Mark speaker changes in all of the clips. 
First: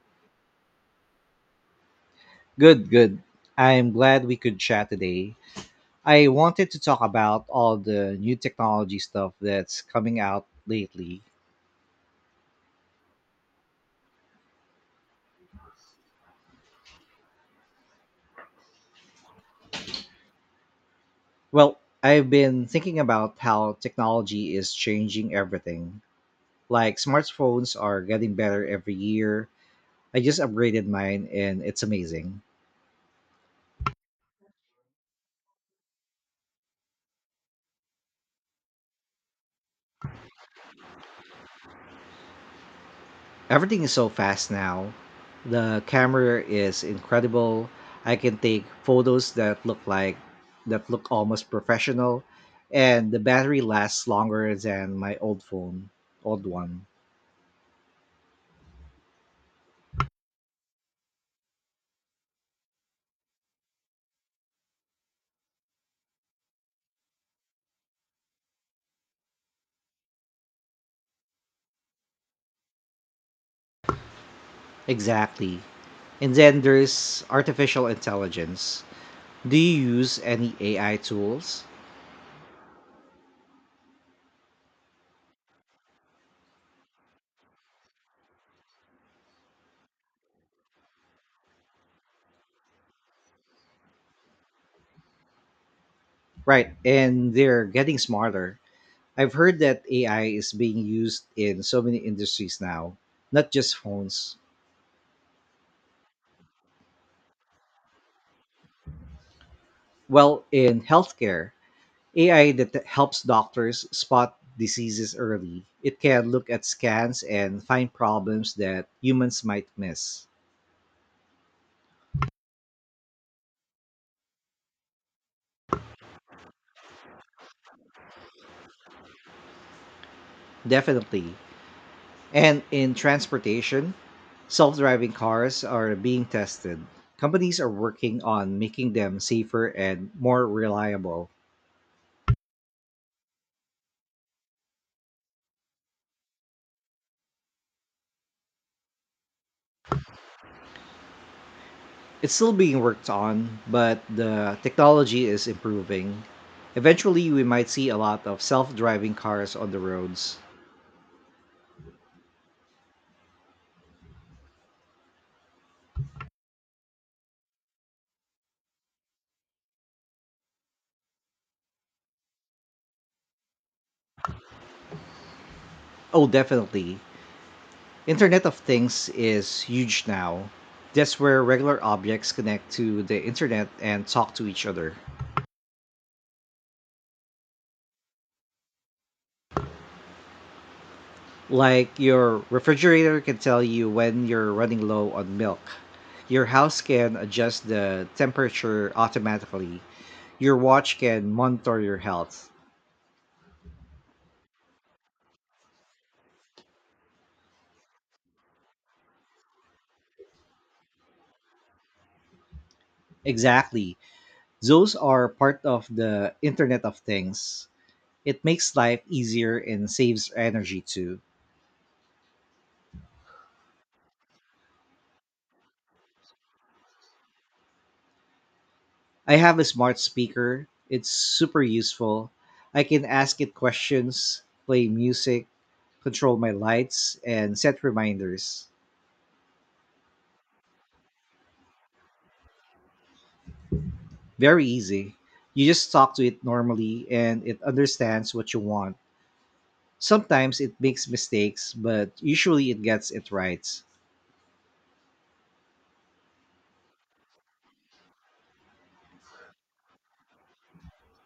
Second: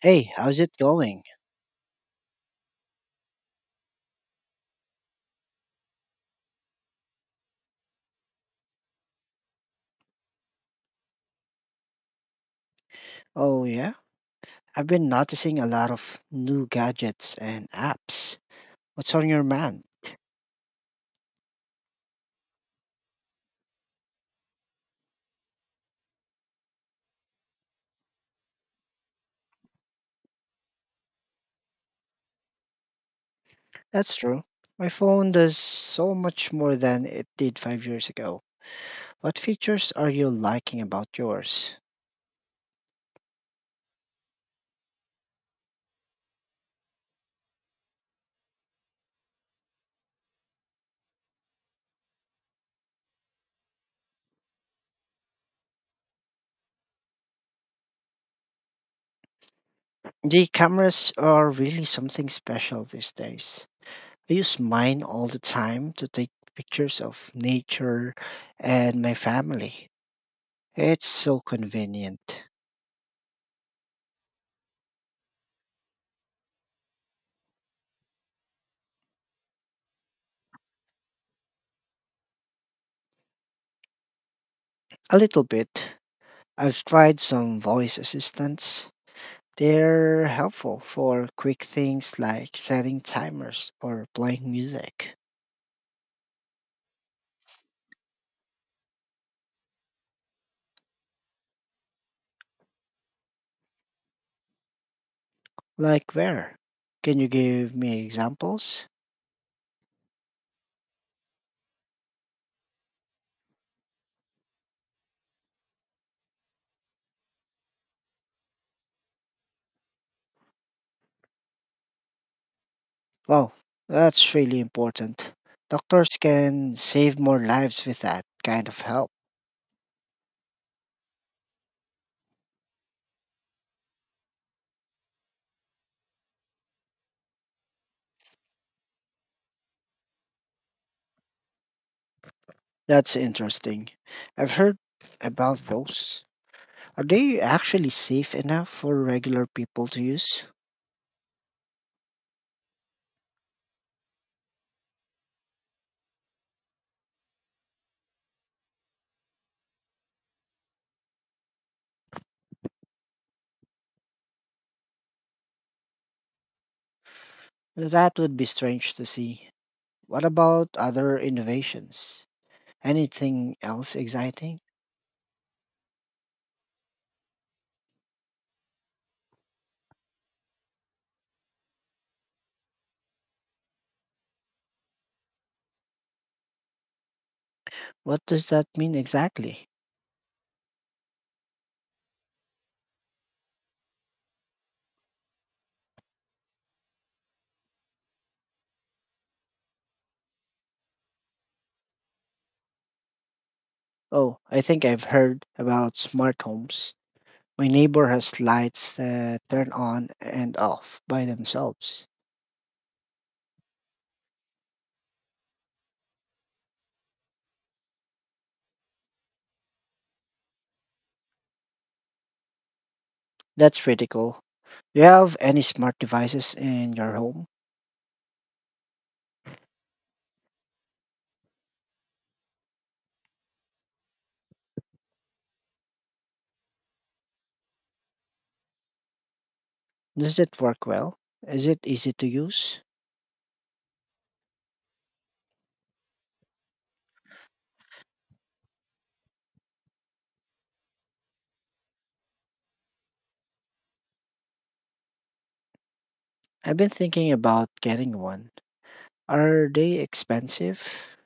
Speaker 1: Hey, how's it going?
Speaker 2: Good, good. I'm glad we could chat today. I wanted to talk about all the new technology stuff that's coming out lately.
Speaker 1: Oh, yeah? I've been noticing a lot of new gadgets and apps. What's on your mind?
Speaker 2: Well, I've been thinking about how technology is changing everything. Like, smartphones are getting better every year. I just upgraded mine and it's amazing.
Speaker 1: That's true. My phone does so much more than it did 5 years ago. What features are you liking about yours?
Speaker 2: Everything is so fast now. The camera is incredible. I can take photos that look like that look almost professional, and the battery lasts longer than my old phone, old one.
Speaker 1: The cameras are really something special these days. I use mine all the time to take pictures of nature and my family. It's so convenient.
Speaker 2: Exactly. And then there's artificial intelligence. Do you use any AI tools?
Speaker 1: A little bit. I've tried some voice assistants. They're helpful for quick things like setting timers or playing music.
Speaker 2: Right, and they're getting smarter. I've heard that AI is being used in so many industries now, not just phones.
Speaker 1: Like where? Can you give me examples?
Speaker 2: Well, in healthcare, AI that helps doctors spot diseases early. It can look at scans and find problems that humans might miss.
Speaker 1: Wow, that's really important. Doctors can save more lives with that kind of help.
Speaker 2: Definitely. And in transportation, self driving cars are being tested. Companies are working on making them safer and more reliable.
Speaker 1: That's interesting. I've heard about those. Are they actually safe enough for regular people to use?
Speaker 2: It's still being worked on, but the technology is improving. Eventually, we might see a lot of self driving cars on the roads.
Speaker 1: That would be strange to see. What about other innovations? Anything else exciting?
Speaker 2: Oh, definitely. Internet of Things is huge now. That's where regular objects connect to the internet and talk to each other.
Speaker 1: What does that mean exactly?
Speaker 2: Like your refrigerator can tell you when you're running low on milk. Your house can adjust the temperature automatically. Your watch can monitor your health.
Speaker 1: Oh, I think I've heard about smart homes. My neighbor has lights that turn on and off by themselves.
Speaker 2: Exactly. Those are part of the Internet of Things. It makes life easier and saves energy too.
Speaker 1: That's pretty cool. Do you have any smart devices in your home?
Speaker 2: I have a smart speaker. It's super useful. I can ask it questions, play music, control my lights, and set reminders.
Speaker 1: Does it work well? Is it easy to use?
Speaker 2: Very easy. You just talk to it normally and it understands what you want. Sometimes it makes mistakes, but usually it gets it right.
Speaker 1: I've been thinking about getting one. Are they expensive?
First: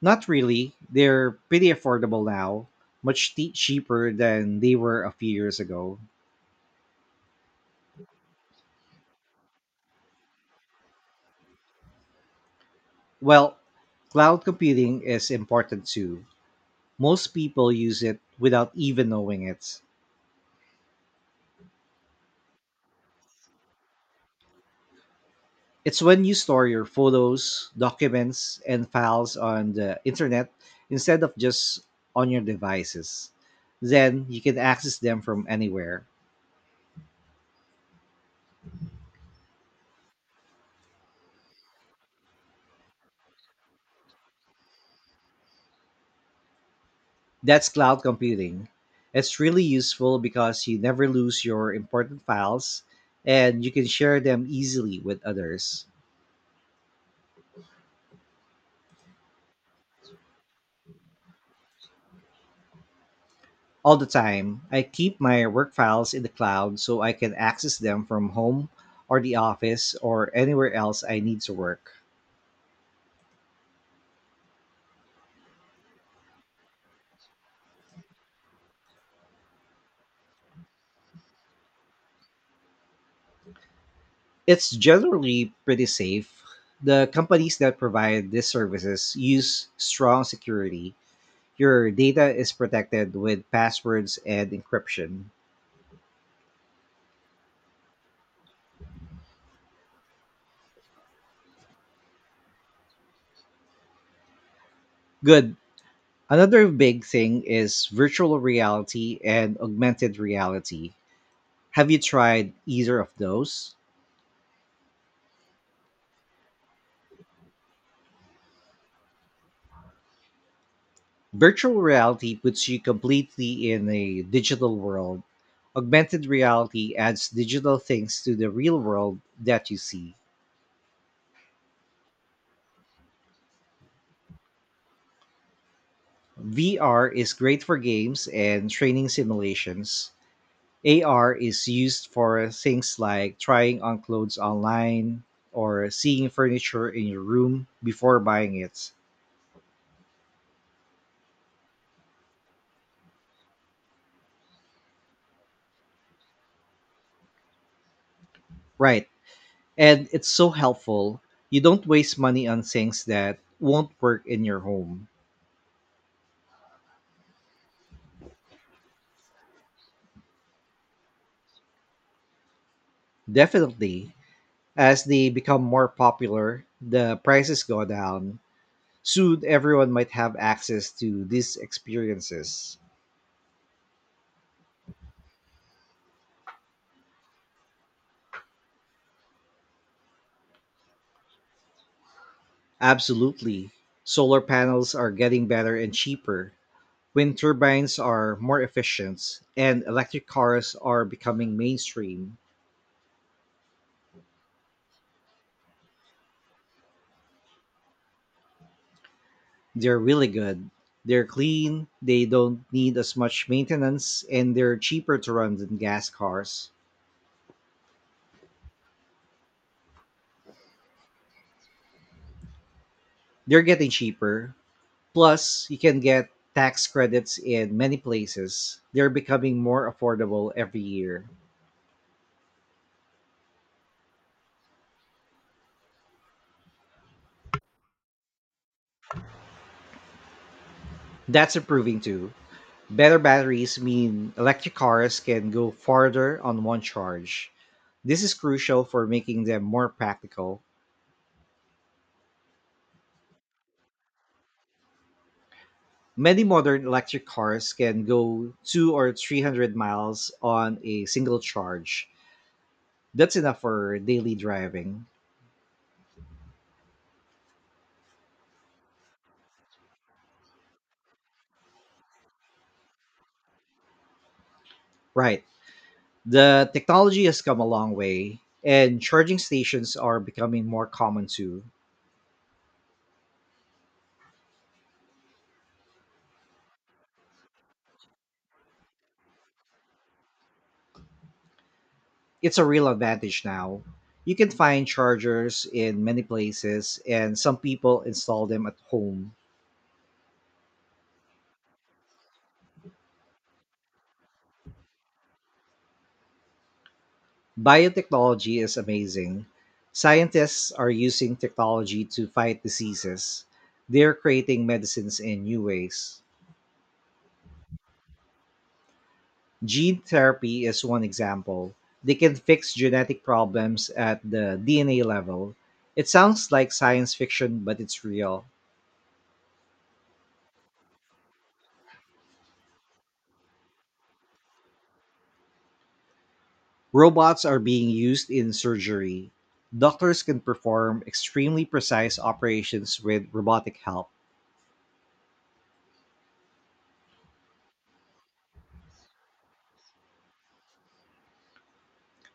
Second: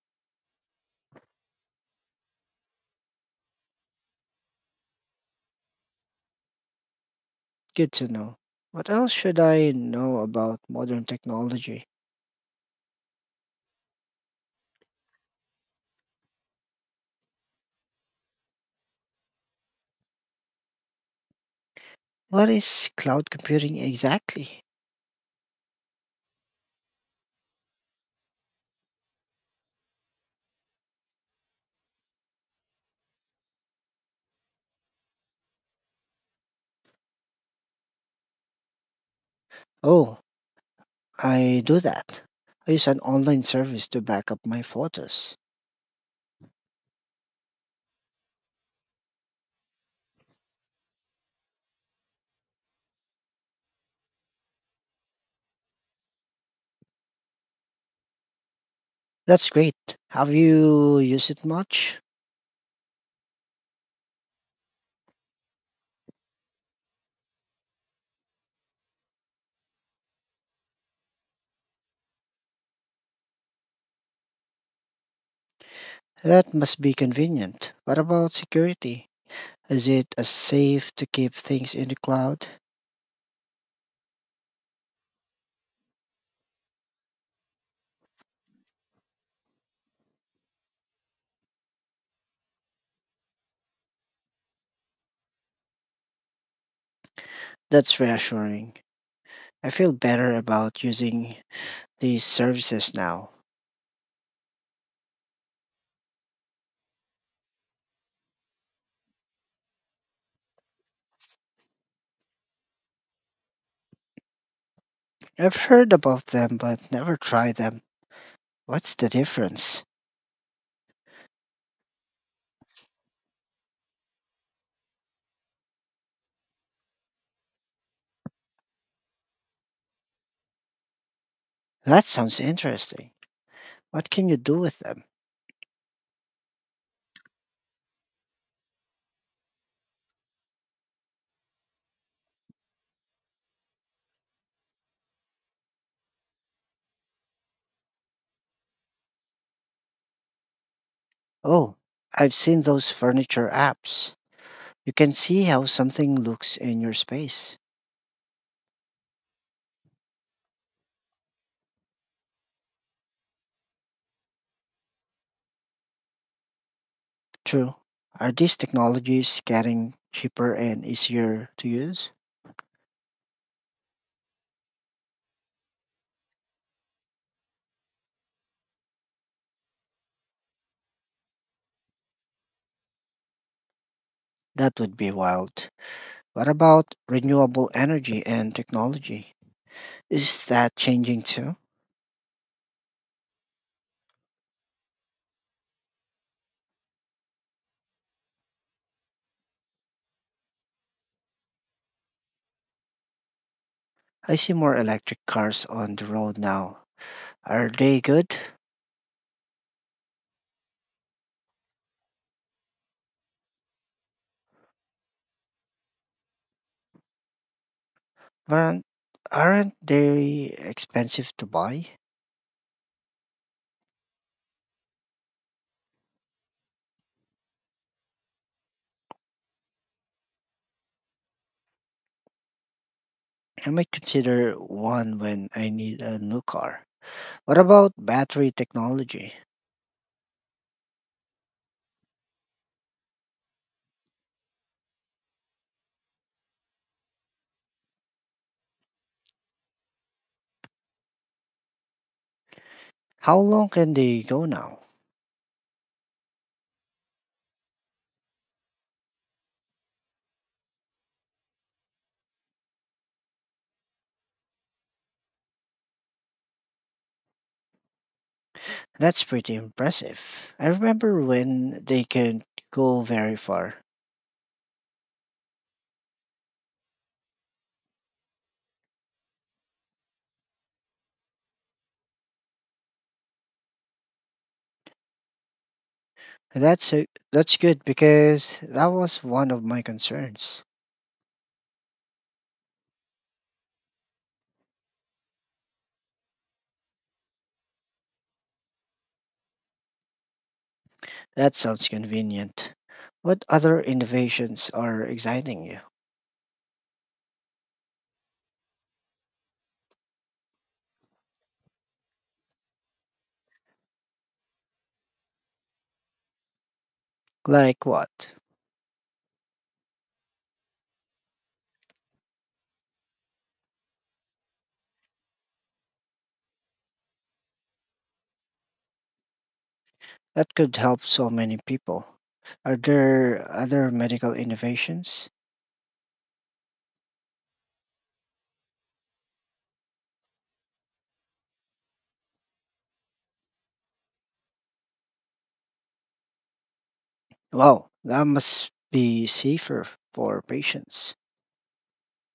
Speaker 2: Not really. They're pretty affordable now, cheaper than they were a few years ago.
Speaker 1: Good to know. What else should I know about modern technology?
Speaker 2: Well, cloud computing is important too. Most people use it without even knowing it.
Speaker 1: What is cloud computing exactly?
Speaker 2: It's when you store your photos, documents, and files on the internet instead of just on your devices. Then you can access them from anywhere.
Speaker 1: Oh, I do that. I use an online service to back up my photos.
Speaker 2: That's cloud computing. It's really useful because you never lose your important files and you can share them easily with others.
Speaker 1: That's great. Have you used it much?
Speaker 2: All the time. I keep my work files in the cloud so I can access them from home or the office or anywhere else I need to work.
Speaker 1: That must be convenient. What about security? Is it as safe to keep things in the cloud?
Speaker 2: It's generally pretty safe. The companies that provide these services use strong security. Your data is protected with passwords and encryption.
Speaker 1: That's reassuring. I feel better about using these services now.
Speaker 2: Good. Another big thing is virtual reality and augmented reality. Have you tried either of those?
Speaker 1: I've heard about them but never tried them. What's the difference?
Speaker 2: Virtual reality puts you completely in a digital world. Augmented reality adds digital things to the real world that you see.
Speaker 1: That sounds interesting. What can you do with them?
Speaker 2: VR is great for games and training simulations. AR is used for things like trying on clothes online or seeing furniture in your room before buying it.
Speaker 1: Oh, I've seen those furniture apps. You can see how something looks in your space.
Speaker 2: Right. And it's so helpful. You don't waste money on things that won't work in your home.
Speaker 1: True. Are these technologies getting cheaper and easier to use?
Speaker 2: Definitely. As they become more popular, the prices go down. Soon, everyone might have access to these experiences.
Speaker 1: That would be wild. What about renewable energy and technology? Is that changing too?
Speaker 2: Absolutely. Solar panels are getting better and cheaper. Wind turbines are more efficient, and electric cars are becoming mainstream.
Speaker 1: I see more electric cars on the road now. Are they good?
Speaker 2: They're really good. They're clean, they don't need as much maintenance, and they're cheaper to run than gas cars.
Speaker 1: Aren't, aren't they expensive to buy?
Speaker 2: They're getting cheaper. Plus, you can get tax credits in many places. They're becoming more affordable every year.
Speaker 1: I might consider one when I need a new car. What about battery technology?
Speaker 2: That's improving too. Better batteries mean electric cars can go farther on one charge. This is crucial for making them more practical.
Speaker 1: How long can they go now?
Speaker 2: Many modern electric cars can go 2 or 300 miles on a single charge. That's enough for daily driving.
Speaker 1: That's pretty impressive. I remember when they could go very far.
Speaker 2: Right. The technology has come a long way, and charging stations are becoming more common too.
Speaker 1: That's good because that was one of my concerns.
Speaker 2: It's a real advantage now. You can find chargers in many places, and some people install them at home.
Speaker 1: That sounds convenient. What other innovations are exciting you?
Speaker 2: Biotechnology is amazing. Scientists are using technology to fight diseases, they're creating medicines in new ways.
Speaker 1: Like what?
Speaker 2: Gene therapy is one example. They can fix genetic problems at the DNA level. It sounds like science fiction, but it's real.
Speaker 1: That could help so many people. Are there other medical innovations?
Speaker 2: Robots are being used in surgery. Doctors can perform extremely precise operations with robotic help,
Speaker 1: Wow, that must be safer for patients.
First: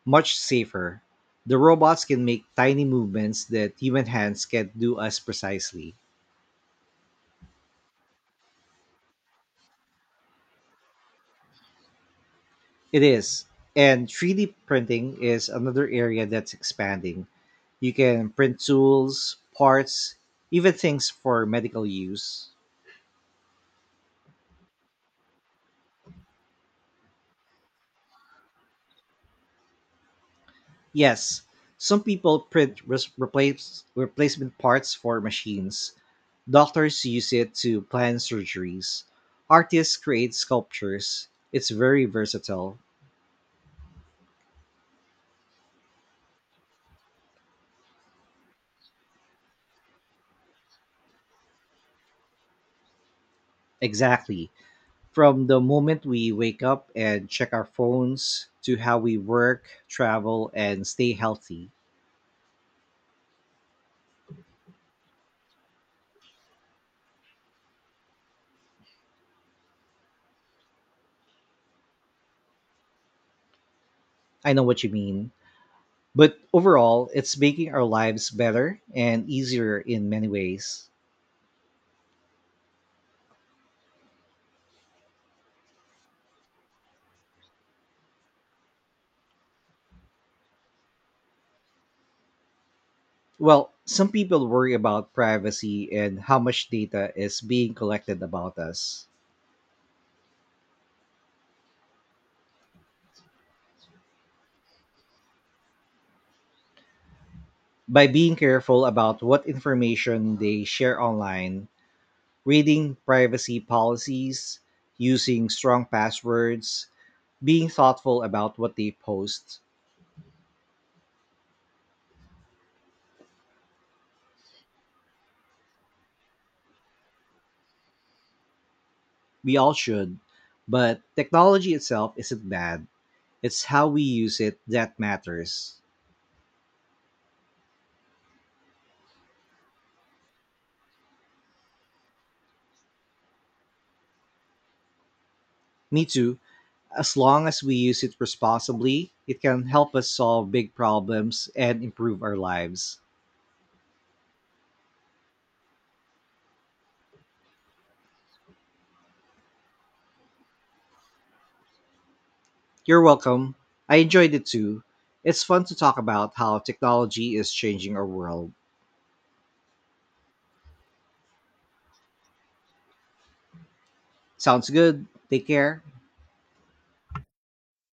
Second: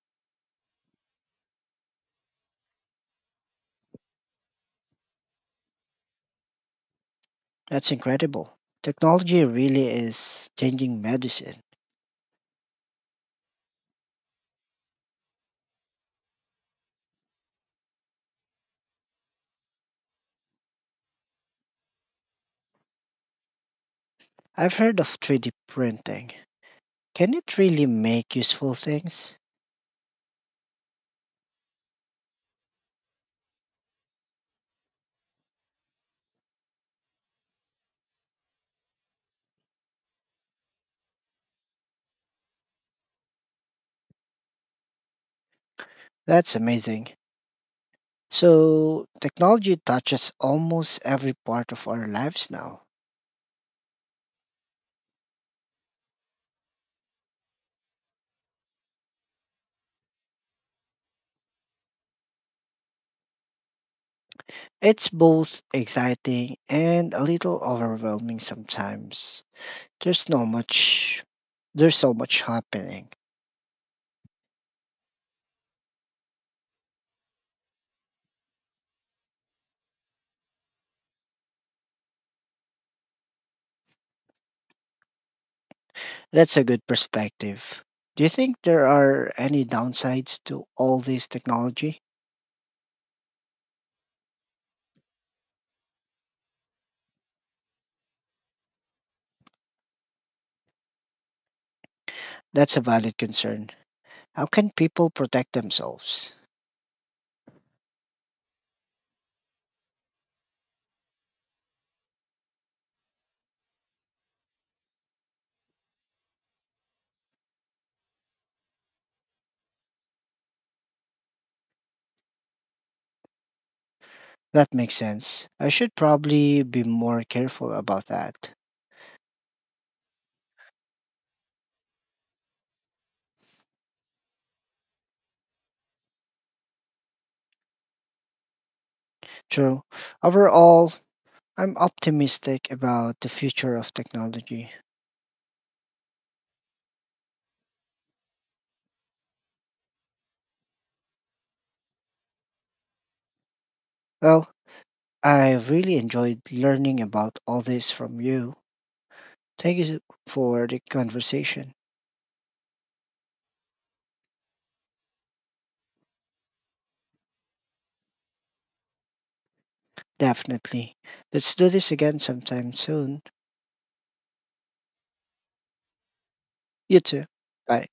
Speaker 2: much safer. The robots can make tiny movements that human hands can't do as precisely.
Speaker 1: That's incredible. Technology really is changing medicine.
Speaker 2: It is. And 3D printing is another area that's expanding. You can print tools, parts, even things for medical use.
Speaker 1: I've heard of 3D printing. Can it really make useful things?
Speaker 2: Yes, some people replacement parts for machines. Doctors use it to plan surgeries. Artists create sculptures. It's very versatile.
Speaker 1: That's amazing. So, technology touches almost every part of our lives now.
Speaker 2: Exactly. From the moment we wake up and check our phones to how we work, travel, and stay healthy.
Speaker 1: It's both exciting and a little overwhelming sometimes. There's no much There's so much happening.
Speaker 2: I know what you mean. But overall, it's making our lives better and easier in many ways.
Speaker 1: That's a good perspective. Do you think there are any downsides to all this technology?
Speaker 2: Well, some people worry about privacy and how much data is being collected about us.
Speaker 1: That's a valid concern. How can people protect themselves?
Speaker 2: By being careful about what information they share online, reading privacy policies, using strong passwords, being thoughtful about what they post.
Speaker 1: That makes sense. I should probably be more careful about that.
Speaker 2: We all should. But technology itself isn't bad, it's how we use it that matters.
Speaker 1: True. Overall, I'm optimistic about the future of technology.
Speaker 2: Me too. As long as we use it responsibly, it can help us solve big problems and improve our lives.
Speaker 1: Well, I really enjoyed learning about all this from you. Thank you for the conversation.
Speaker 2: You're welcome. I enjoyed it too. It's fun to talk about how technology is changing our world.
Speaker 1: Definitely. Let's do this again sometime soon.
Speaker 2: Sounds good. Take care.
Speaker 1: You too. Bye.